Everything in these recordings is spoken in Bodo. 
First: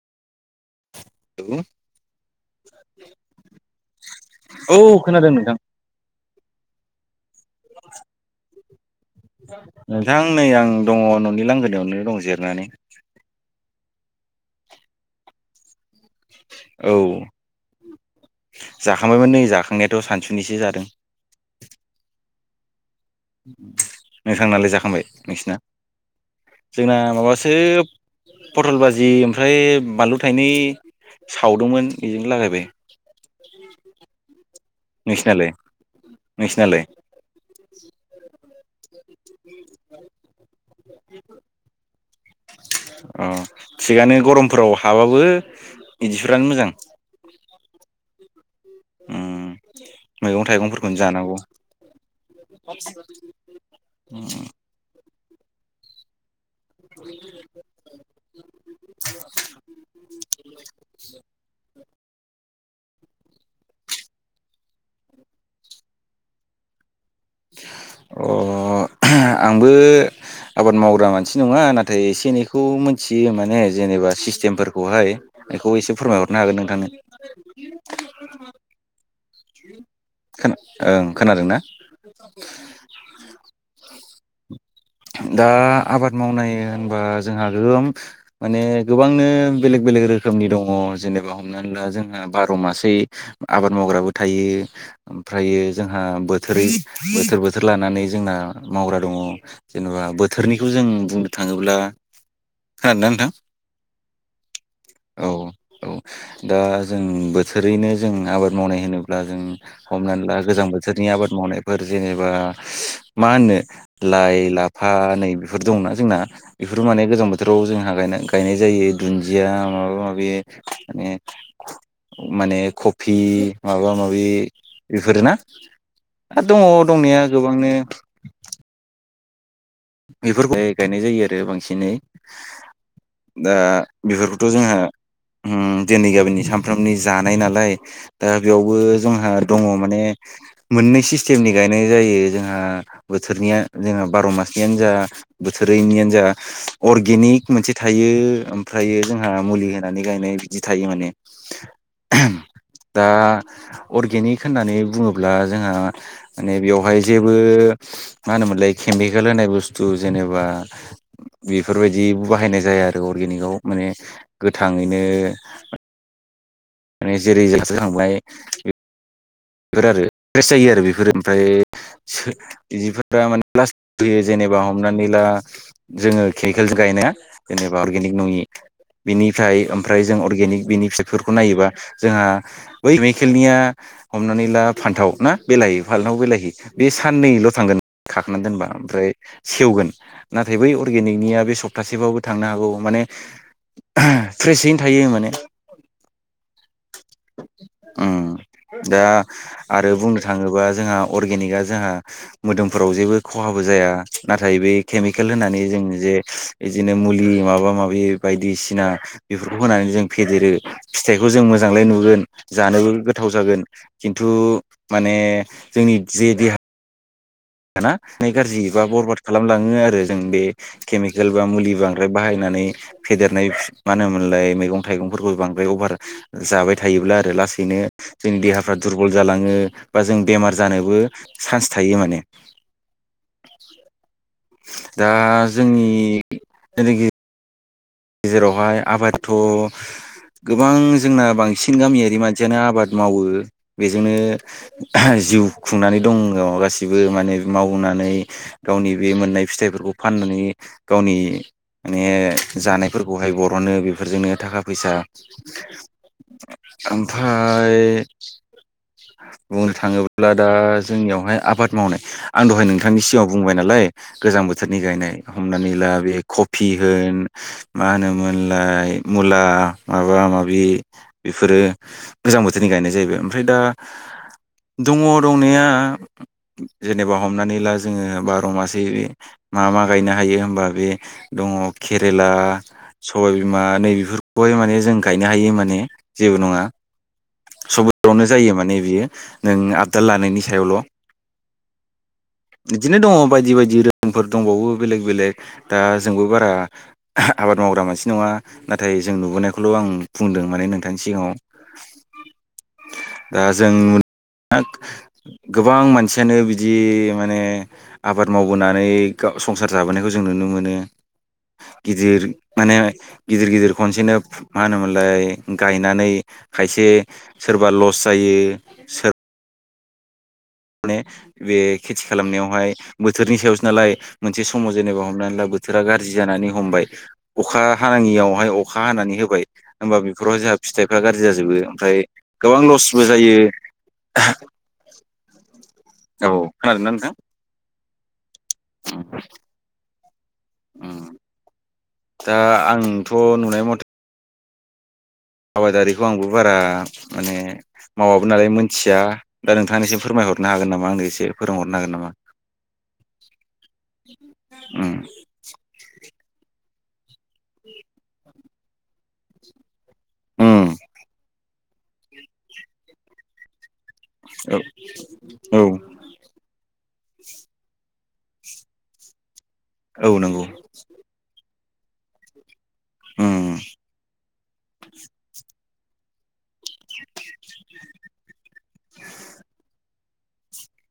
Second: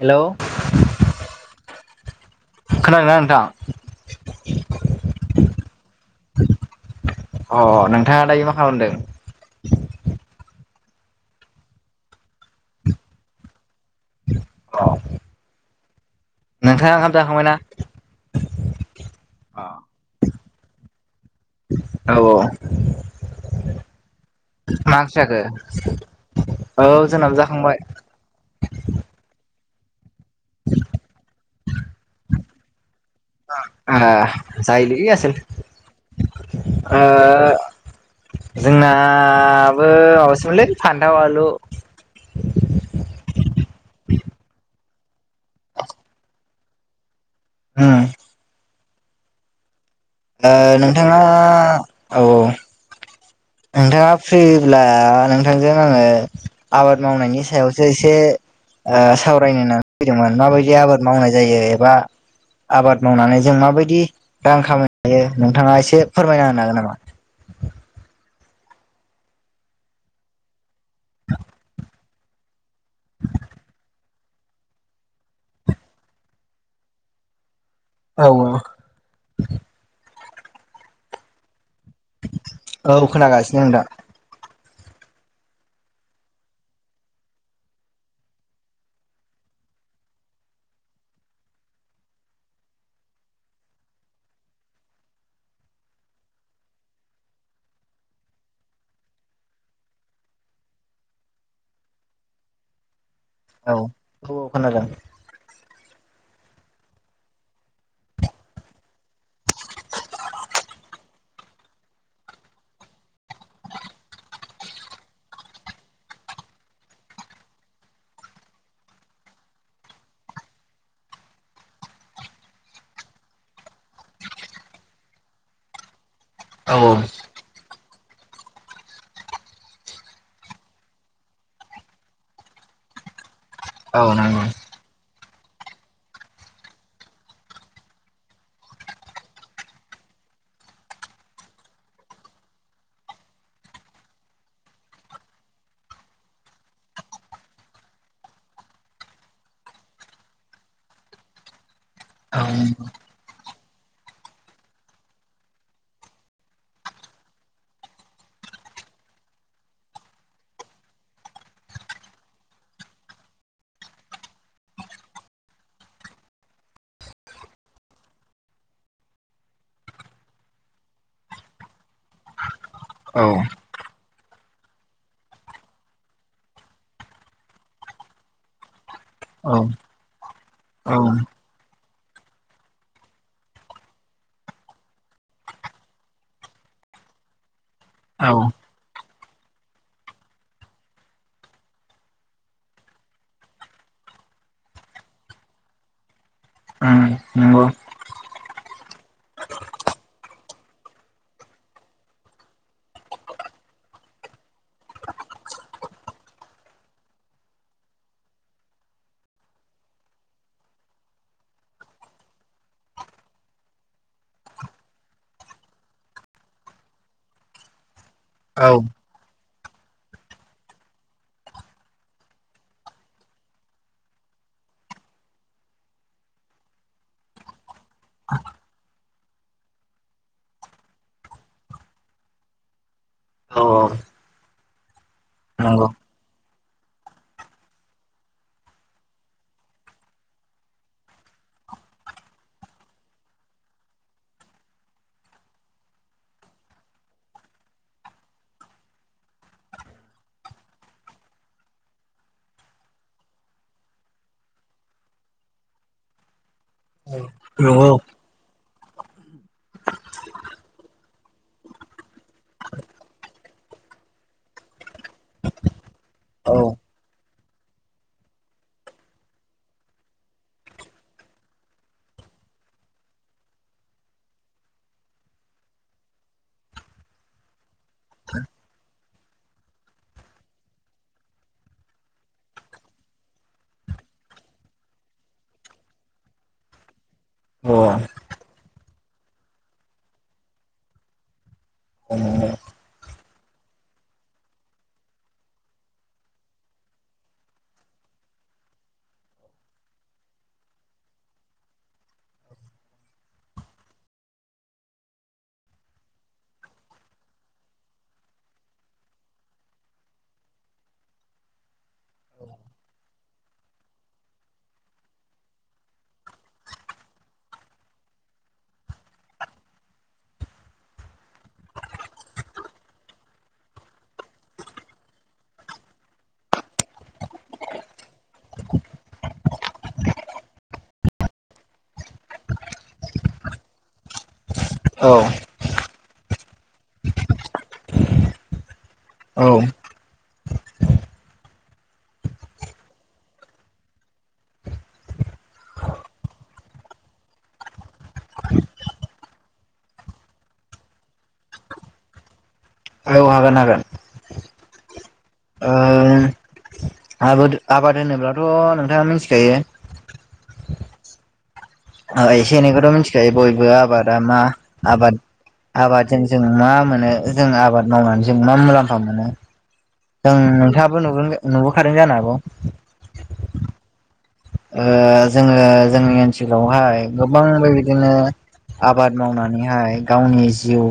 हेल' [unintelligible] खोनादोंना नोंथां औ खोनादों नोंथां अ नोंथाङा दायो मा खालामदों। नोंथां नै आं दङ न'नि लांगोनायावनो दं जिरनानै। अह औ नोंथाङा ओंखाम जाखांबायना? जाखांबायमोन नै जाखांनायाथ' सानसुनिसो जादों। औ नोंथांनालाय मा जाखांबाय ओंख्रि जाखो नोंसिना जोंना औ जोंनाबो माबासो जाखांबाय पटल बाजि ओमफ्राय बानलु थाइनै सावदोंमोन बेजोंनो लागायबाय ओ जायोलै आसोल नोंसिनालाय नोंसिनालाय ओ जोंनाबो माबासोमोनलै फान्थाव आलु अह थिगानो गरमफोराव हाबाबो बिदिफोरानो मोजां उम उम मैगं ओह थाइगंफोरखौनो नोंथाङा जानांगौ औ औ नोंथाङा फ्रिब्ला नोंथांजों आङो आबाद मावनायनि सायावसो एसे ओह सावरायनो होननानै फैदोंमोन माबायदि आबाद मावनाय जायो एबा आबाद मावनानै जों माबायदि रां खामायनो हायो नोंथाङा एसे फोरमायना होनो हागोन नामा। अह आंबो आबाद मावग्रा मानसि नङा नाथाय एसे एनैखौ मिनथियो माने जेनेबा सिस्टेमफोरखौहाय बेखौ एसे फोरमायहरनो हागोन नोंथांनो औ ओह खोना ओं खोनादोंना औ खोनागासिनो आं दा दा आबाद मावनाय होनबा जोंहा गोगोम माने गोबांनो बेलेग बे बेलेग रोखोमनि दङ जेनेबा हमनानै ला जोंहा बार' मासै आबाद मावग्राबो थायो। ओमफ्रायो जोंहा बोथोरै बोथोर बोथोर लानानै जोंना मावग्रा दङ। जेनेबा बोथोरनिखौ जों बुंनो थाङोब्ला खोनादोंना नोंथां औ औ औ खोनादों। औ औ दा जों बोसोरैनो जों आबाद मावनाय होनोब्ला जों हमनानै ला गोजां बोथोरनि आबाद मावनायफोर जेनेबा मा होननो लाय लाफा नै बेफोर दंना जोंना बेफोर माने गोजां बोथोराव जोंहा गायना गायनाय जायो दुन्दिया मा माबा माबि माने माने कफि माबा माबि बेफोर ना। आरो दङ औ दंनाया गोबांनो बेफोर फोरखौहाय गायनाय जायो आरो बांसिनै दा औ नंगौ बेफोरखौथ' जोंहा उम दिनै गामिनि सानफ्रामोमनि जानाय नालाय दा बेयावबो जोंहा दङ माने मोननै सिस्टेमनि गायनाय जायो जोंहा बोथोरनिया जोंहा बार' मास नो जा बोथोरैनियानो जा अर्गेनिक मोनसे थायो ओमफ्रायो जोंहा मुलि होनानै गायनाय बिदि थायो माने औ दा अर्गेनिक होननानै बुङोब्ला जोंहा माने बेवहाय जेबो मा होनोमोनलाय खेमि खेल होनाय बुस्थु जेनेबा बेफोरबायदि बाहायनाय जाया आरो अर्गेनिकआव माने गोथाङैनो माने जेरै जाल्सो थांबाय बेफोर आरो फ्रेस जायो आरो बेफोरो ओमफ्राय औ बिदिफोरा माने लास फयो जेनेबा हमनानै ला जोङो केकोल गायनाया जेनेबा अर्गेनिक नङि बिनिफ्राय ओमफ्राय जों अर्गेनिक बिनि औ फिसाइफोरखौ नायोबा जोंहा बै केमिकेलनिया हमनानै ला फान्थाव ना बेलाहि फालथाव बेलाहि बे साननैल' थांगोन औ खाखोननानै दोनबा ओमफ्राय सेवगोन नाथाय बै अर्गेनिकनिया बे सप्तासेबाबबो थांनो हागौ माने फ्रेसैनो थायो माने उ नंगौ उम दा आरो बुंनो थाङोबा जोंहा अर्गेनिकआ जोंहा मोदोमफोराव जेबो खहाबो जा जाया नाथाय बे केमिकेल होननानै जों जे बिदिनो मुलि माबा माबि बायदिसिना सिना बेफोरखौ होनानै जों फेदेरो फिथाइखौ जों मोजांलाय नुगोन जानोबो गोथाव जागोन खिन्थु माने जोंनि जे देहा होना ना गाज्रि औ बा बरबाद खालामलाङो आरो जों बे केमिकेल बा मुलि बांद्राय बाहायनानै फेदेरनाय मा होन लाय गैगं थाइगंफोरखौ बांद्राय अभार जाबाय थायोब्ला आरो लासैनो जोंनि देहाफोरा दुरबल जालांङो लाङो बा जों बेमार जानोबो सानस थायो माने औ दा नंगौ नंगौ जोंनि सोरगिदिं गेजेरावहाय आबादथ' गोबां जोंना बांसिन गामियारि मानसियानो आबाद मावो बेजोंनो आ जिउ खुंनानै दङ गासिबो माने मावनानै गावनि बे मोननाय फिथाइफोरखौ फान नानै गावनि माने जानाय फोरफोरखौहाय बरनो बेफोरजोंनो थाखा फैसा औ आमफ्राय औ बुंनो थाङोब्ला दा जोंनियावहाय आबाद मावनाय आं दहाय नोंथांनि सिगाङाव बुंबाय नालाय गोजां बोथोरनि गायनाय हमनानै ला बे औ कफि होन मा होनोमोनलाय मुला माबा माबि बेफोरो गोजां बोथोरनि गायनाय जाहैबाय ओमफ्राय दा [unintelligible] दङ दंनाया जेनेबा हमनानै ला जोङो बार' मासे मा मा गायनो हायो होनबा बे दङ केरेला सबायबिमा नैबेफोरखौहाय माने जों गायनो हायो माने जेबो नङा हागोन सावनो जायो मा नै बियो नों आबदाल लानायनि सायावल' अ [inaudible] बिदिनो दङ बायदि बायदि रोंफोर दंबावो बेलेग बेलेग दा जोंबो बारा आ आबाद मावग्रा मानसि नङा नाथाय जों नुबोनायखौल' आं बुंदों माने नोंथांनि सिगाङाव औ दा जों गोबां मानसियानो बिदि माने आबाद मावबोनानै संसार जाबोनायखौ जों नुनो मोनो गिदिर माने गिदिर गिदिर खनसेनो मा होनोमोनलाय गायनानै खायसे सोरबा लस जायो, सोर माने बे खेथि खालामनायावहाय बोथोरनि सायावसो नालाय मोनसे समाव जेनेबा हमनानै लाबो बोथोरा गाज्रि जानानै हमबाय अखा हानायाङियावहाय अखा हानानै होबाय होमबा बेफोराव जाह फिथाइफ्रा गाज्रि जाजोबो ओमफ्राय गोबां लसबो जायो औ औ, खोनादोंना नोंथां? औ दा, आंथ' नुनाय मथे आबादारिखौ आंबो बारा माने मावाबो नालाय मोनथिया, दा नोंथांनिसिम फोरमाय हरनो हागोन नामा, आंनो एसे फोरोंहरनो हागोन नामा? [inaudible] औ हागोन-हागोन मम आबाद, आबाद होनोब्लाथ' नोंथाङा मोन्थिखायो। ओम एसे एनैखौथ मिथिखायो बयबो आबादा मा? औ आबाद औ आबादजों जों मा मोनो? जों आबाद मावनानै जों मा मुलाम्फा मोनो? औ जों नंगौ नोंथाङाबो नुगोन नुबोखादों जानो हाबौ ओम जोङो, जोंनि ओनसोलावहाय गोबां बेबायदिनो आबाद मावनानैहाय गावनि जिउ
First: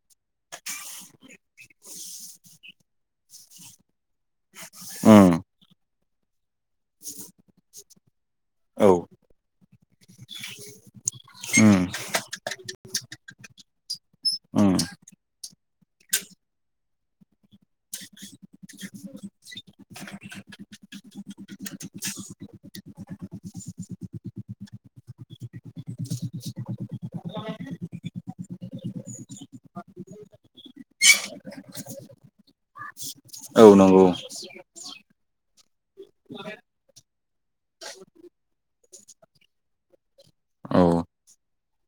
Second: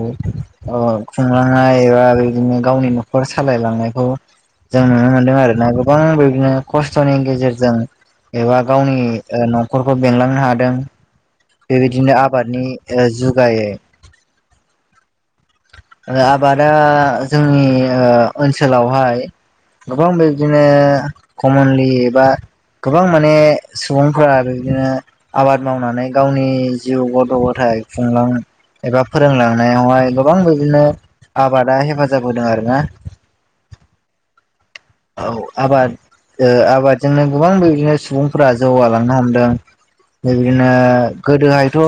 खुंलांनाय एबा बेदिनो गावनि न'खर सालायलांनायखौ जों नुनो उम मोन्दों आरो ना गोबां बेबादिनो खस्थ'नि गेजेरजों एबा औ गावनि न'खरखौ बेंलांनो हादों। उम बेबायदिनो आबादनि जुगायै [inaudible] आबादा जोंनि ओनसोलावहाय गोबां बेबादिनो कमनलि एबा गोबां माने सुबुंफोरा बिबदिनो आबाद मावनानै गावनि जिउ गथ' गथाइ एबा फोरोंलांनायावहाय गोबां बिदिनो आबादा हेफाजाब होदों आरोना औ, नंगौ औ आबाद आबादजोंनो गोबां बेबादिनो सुबुंफोरा जौगालांनो हमदों। बिबायदिनो औ गोदोहायथ'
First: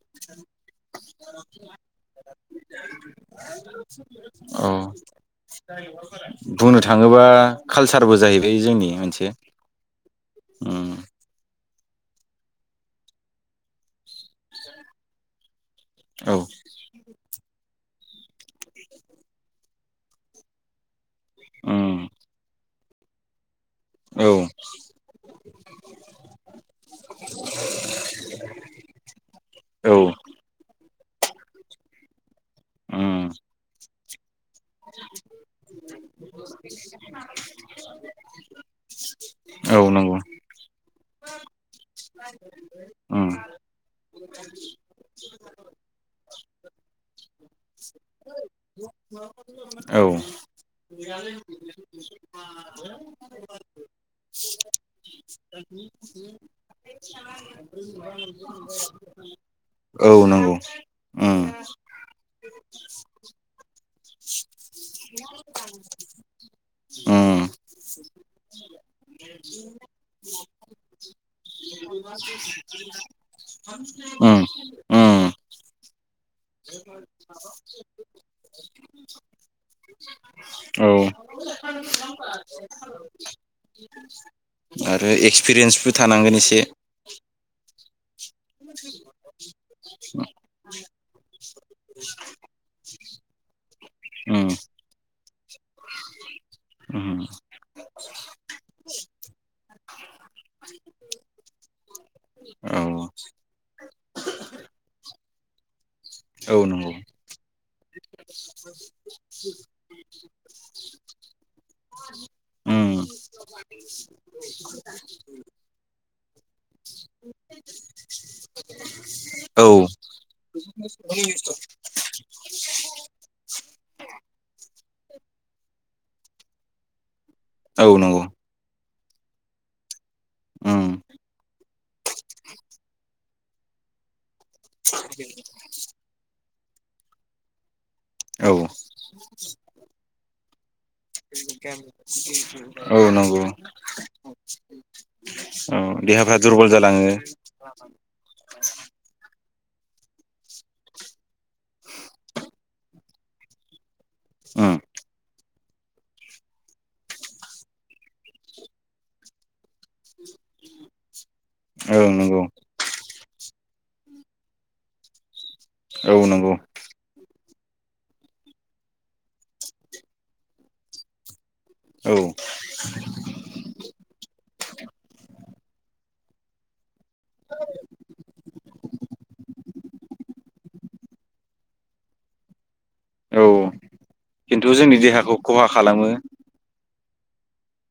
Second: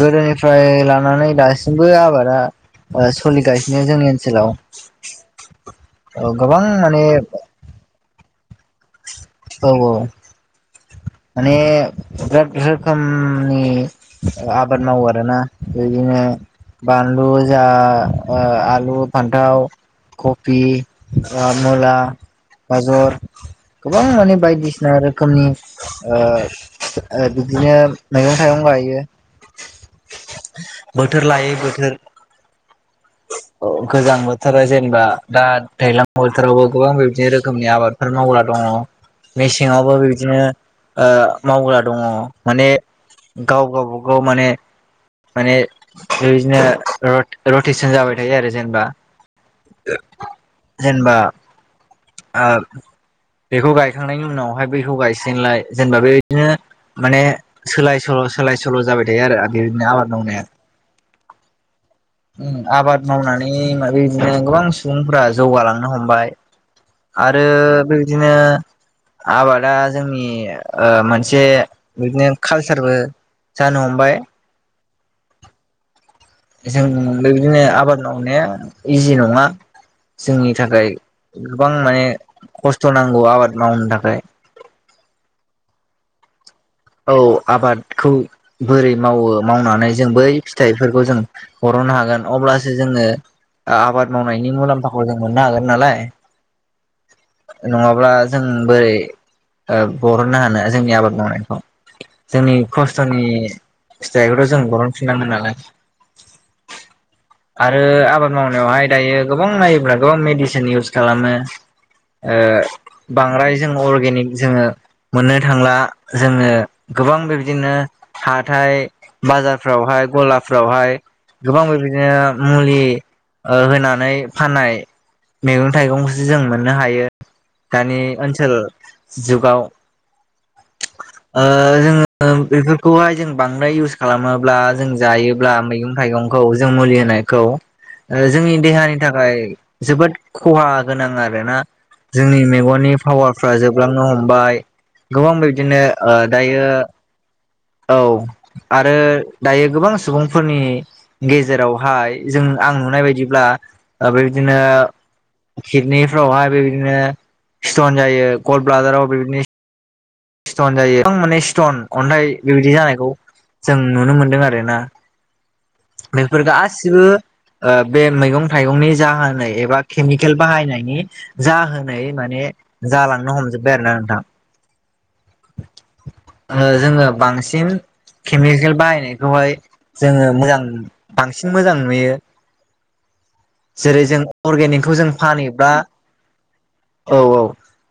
गोदोनिफ्राय लानानै दासिमबो आबादा सोलिगासिनो जोंनि औ औ गोबां बुंनो माने थाङोबा कालसारबो जाहैबाय जोंनि मोनसे औ औ उम माने बिराद रोखोमनि आबाद मावो आरोना बेदिनो औ बानलु जा आलु, फान्थाव, कफि मुला, उम गाजर गोबां औ माने बायदिसिना रोखोमनि ऐ बिदिनो मैयगं-थाइगं गायो। औ। बोथोर लायै बोथोर। उम [inaudible] औ गोजां बोथोरा जेनेबा दा, दैज्लां बोथोरावबो गोबां बेबादि रोखोमनि आबादफोर मावग्रा दं। अ मेसें औ यावबो नंगौ बिब्दिनो मावग्रा दङो। माने उम गाव गावबागाव माने माने बेबायदिनो [unintelligible] थायो आरो जेनेबा औ जेनेबा [inaudible] बेखौ गायखांनायनि उनावहाय बैखौ गायसिगोनलाय जेनेबा बिदिनो माने सोलाय सोल' सोलाय सोल' जाबाय थायो आरो आबादारिनि औ आबाद मावनाया। नंगौ उम उम आबाद मावनानै माबे बिदिनो गोबां सुबुंफोरा जौगालांनो हमबाय । आरो उम बेबायदिनो आबादा जोंनि ओ मोनसे बिदिनो कालसारबो। जानो हमबाय ओम जों बेबायदिनो आबाद मावनाया इजि नङा। जोंनि औ थाखाय गोबां माने खस्थ' नांगौ आबाद मावनो थाखाय । आरो एक्सपिरियेन्सबो थानांगोन एसे। औ आबादखौ बोरै मावो मावनानै जों बै फिथाइफोरखौ जों बरननो हा गोन अब्लासो जोङो आबाद उम मावनायनि मुलाम्फाखौ जों मोननो हागोन नालाय । उम नङाब्ला जों बोरै ओ बरननो हानो जोंनि आबाद मावनायखौ। जोंनि औ खस्थ'नि फिथाइखौथ' जों बरन फिननांगोन नालाय। औ नंगौ आरो आबाद मावनायावहाय दायो गोबां नायोब्लाथ' मेडिसिन इउस खालामो। ओ उम बांद्राय जोंङो अर्गेनिक जोङो मोननो थांला जोंङो गोबां बेबदिनो हाथाय औ बाजारफ्रावहा गलाफ्रावहाय गोबां बेबायदिनो मुलि ओ होनानै फाननाय मैगं-थाइगंखौसो जों मो ननो हायो औ दानि नंगौ ओनसोल जुगाव। उम ओ जोंङो बेफोरखौहाय जों बांद्राय इउस खालामोब्ला जों जायोब्ला मैगं-थाइगं खौ जों मुलि होनायखौ ओ औ जोंनि देहानि थाखाय जोबोद खहा गोनां आरो। दाना जोंनि मेगननि औ नंगौ पावारफ्रा जोबलांनो हमबाय गोबां [unintelligible] बिदिनो औ ओ देहाफ्रा दायो दुरबल जालाङो औ आरो दायो गोबां सुबुंफोरनि गेजेरावहाय जों आं नुनाय बायदिब्ला ओ बिदिनो उम खिडनि फ्रावहाय बेबायदिनो स्टन जायो गल ब्लादाराव बेबायदिनो स्टन जायो । [unintelligible] माने स्टन औ अन्थाइ नंगौ बेबायदि जानायखौ जों नुनो मोनदों आरोना औ । बेफोर नंगौ गासिबो ओ बे मैगं-थाइगंनि जाहोनै एबा केमिकेल बाहायनायनि जाहोनै औ माने जालांनो हमजोबबाय आरो ना नोंथां। ओ जोंङो बांसिन केमिकेल बाहायनायखौहाय जोंङो मोजां बांसिन मोजां नुयो। औ जेरै जों खिन्थु अर्गेनिकखौ जोंनि जों देहाखौ खहा फानहैब्ला खालामो औ औ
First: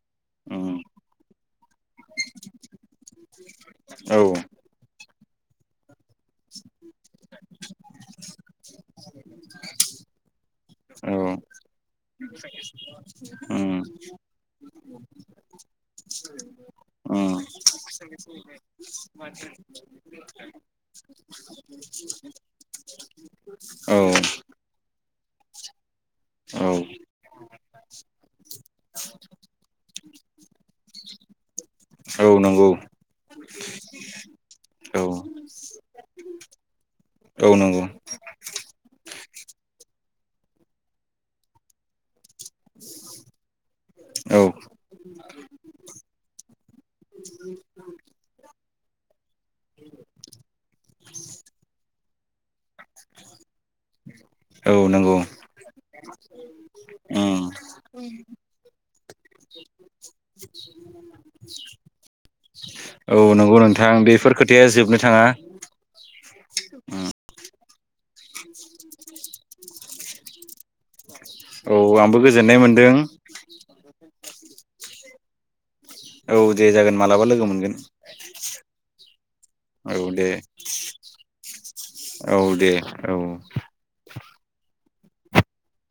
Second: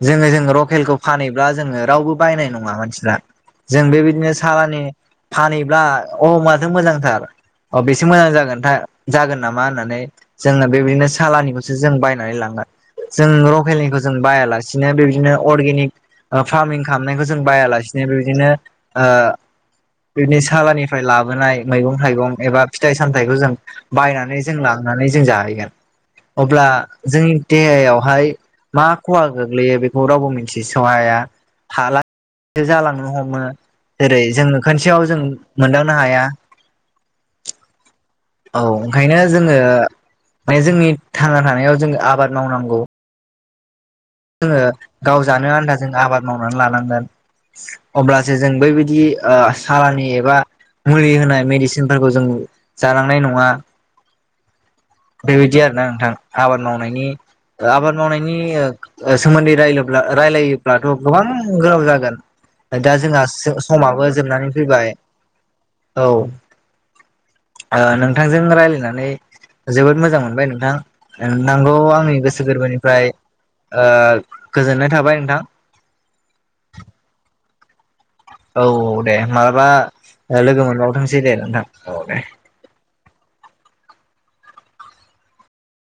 जोंङो जों उम लकेलखौ फानहैब्ला जोंङो रावबो बायनाय नङा मानसिफ्रा । जों औ बेबायदिनो सालानि फानहैब्ला अ माथो मोजांथार अ बेसो मोजां जागोनथां जागोन नामा होननानै जोंनो बेबायदिनो औ सालानिखौसो जों बायनानै लांङो। जों उम लकेलनिखौ जों बायालासिनो बेबायदिनो अर्गेनिक ओ फारमिं खामनायखौ उम जों बायालासिनो बेबायदिनो ओ बिदिनो सालानिफ्राय लाबोनाय मैगं थाइगं एबा फिथाइ सामथायाइखौ जों औ बायनानै जों लां नानै जों जाहैगोन। अब्ला औ जोंनि देहायावहाय मा खहा गोग्लैयो बेखौ रावबो मिथिसहाया हाला औ यै नंगौ जालांनो हमो जेरै जोङो खोनसेयाव औ जों मोनदांनो हाया। [inaudible] गौ नंगौ। औ ओंखायनो जोंङो माने जोंनि थांना थानायाव जों आबाद मावनांगौ औ जोंङो गाव जानो आनदा जों आबाद मावनानै लानांगोन अब्लासो जों बैबायदि सारानि एबा मुलि होनाय मेडिसिनफोरखौ जों जालांनाय नङा नंगौ बेबायदि आरो ना नोंथां आबाद मावनायनि उम आबाद मावनायनि सोमोन्दै र रायलायोब्लाथ गोबां गोलाव जागोन दा औ जोंहा नंगौ नोंथां समाबो बेफोर जोबनानै खोथाया फैबाय जोबनो थाङा औ नोंथांजों रायज्लायनानै जोबोद मोजां मोनबाय नोंथां नगौ औ आंबो आंनि गोसो गोजोननाय मोनदों गोरबोनिफ्राय ओ गोजोननाय थाबाय नोंथां औ दे जागोन मालाबा लोगो मोनगोन औ औ दे मालाबा औ दे लोगो मोनबावथोंसै दे नोंथां औ दे औ दे औ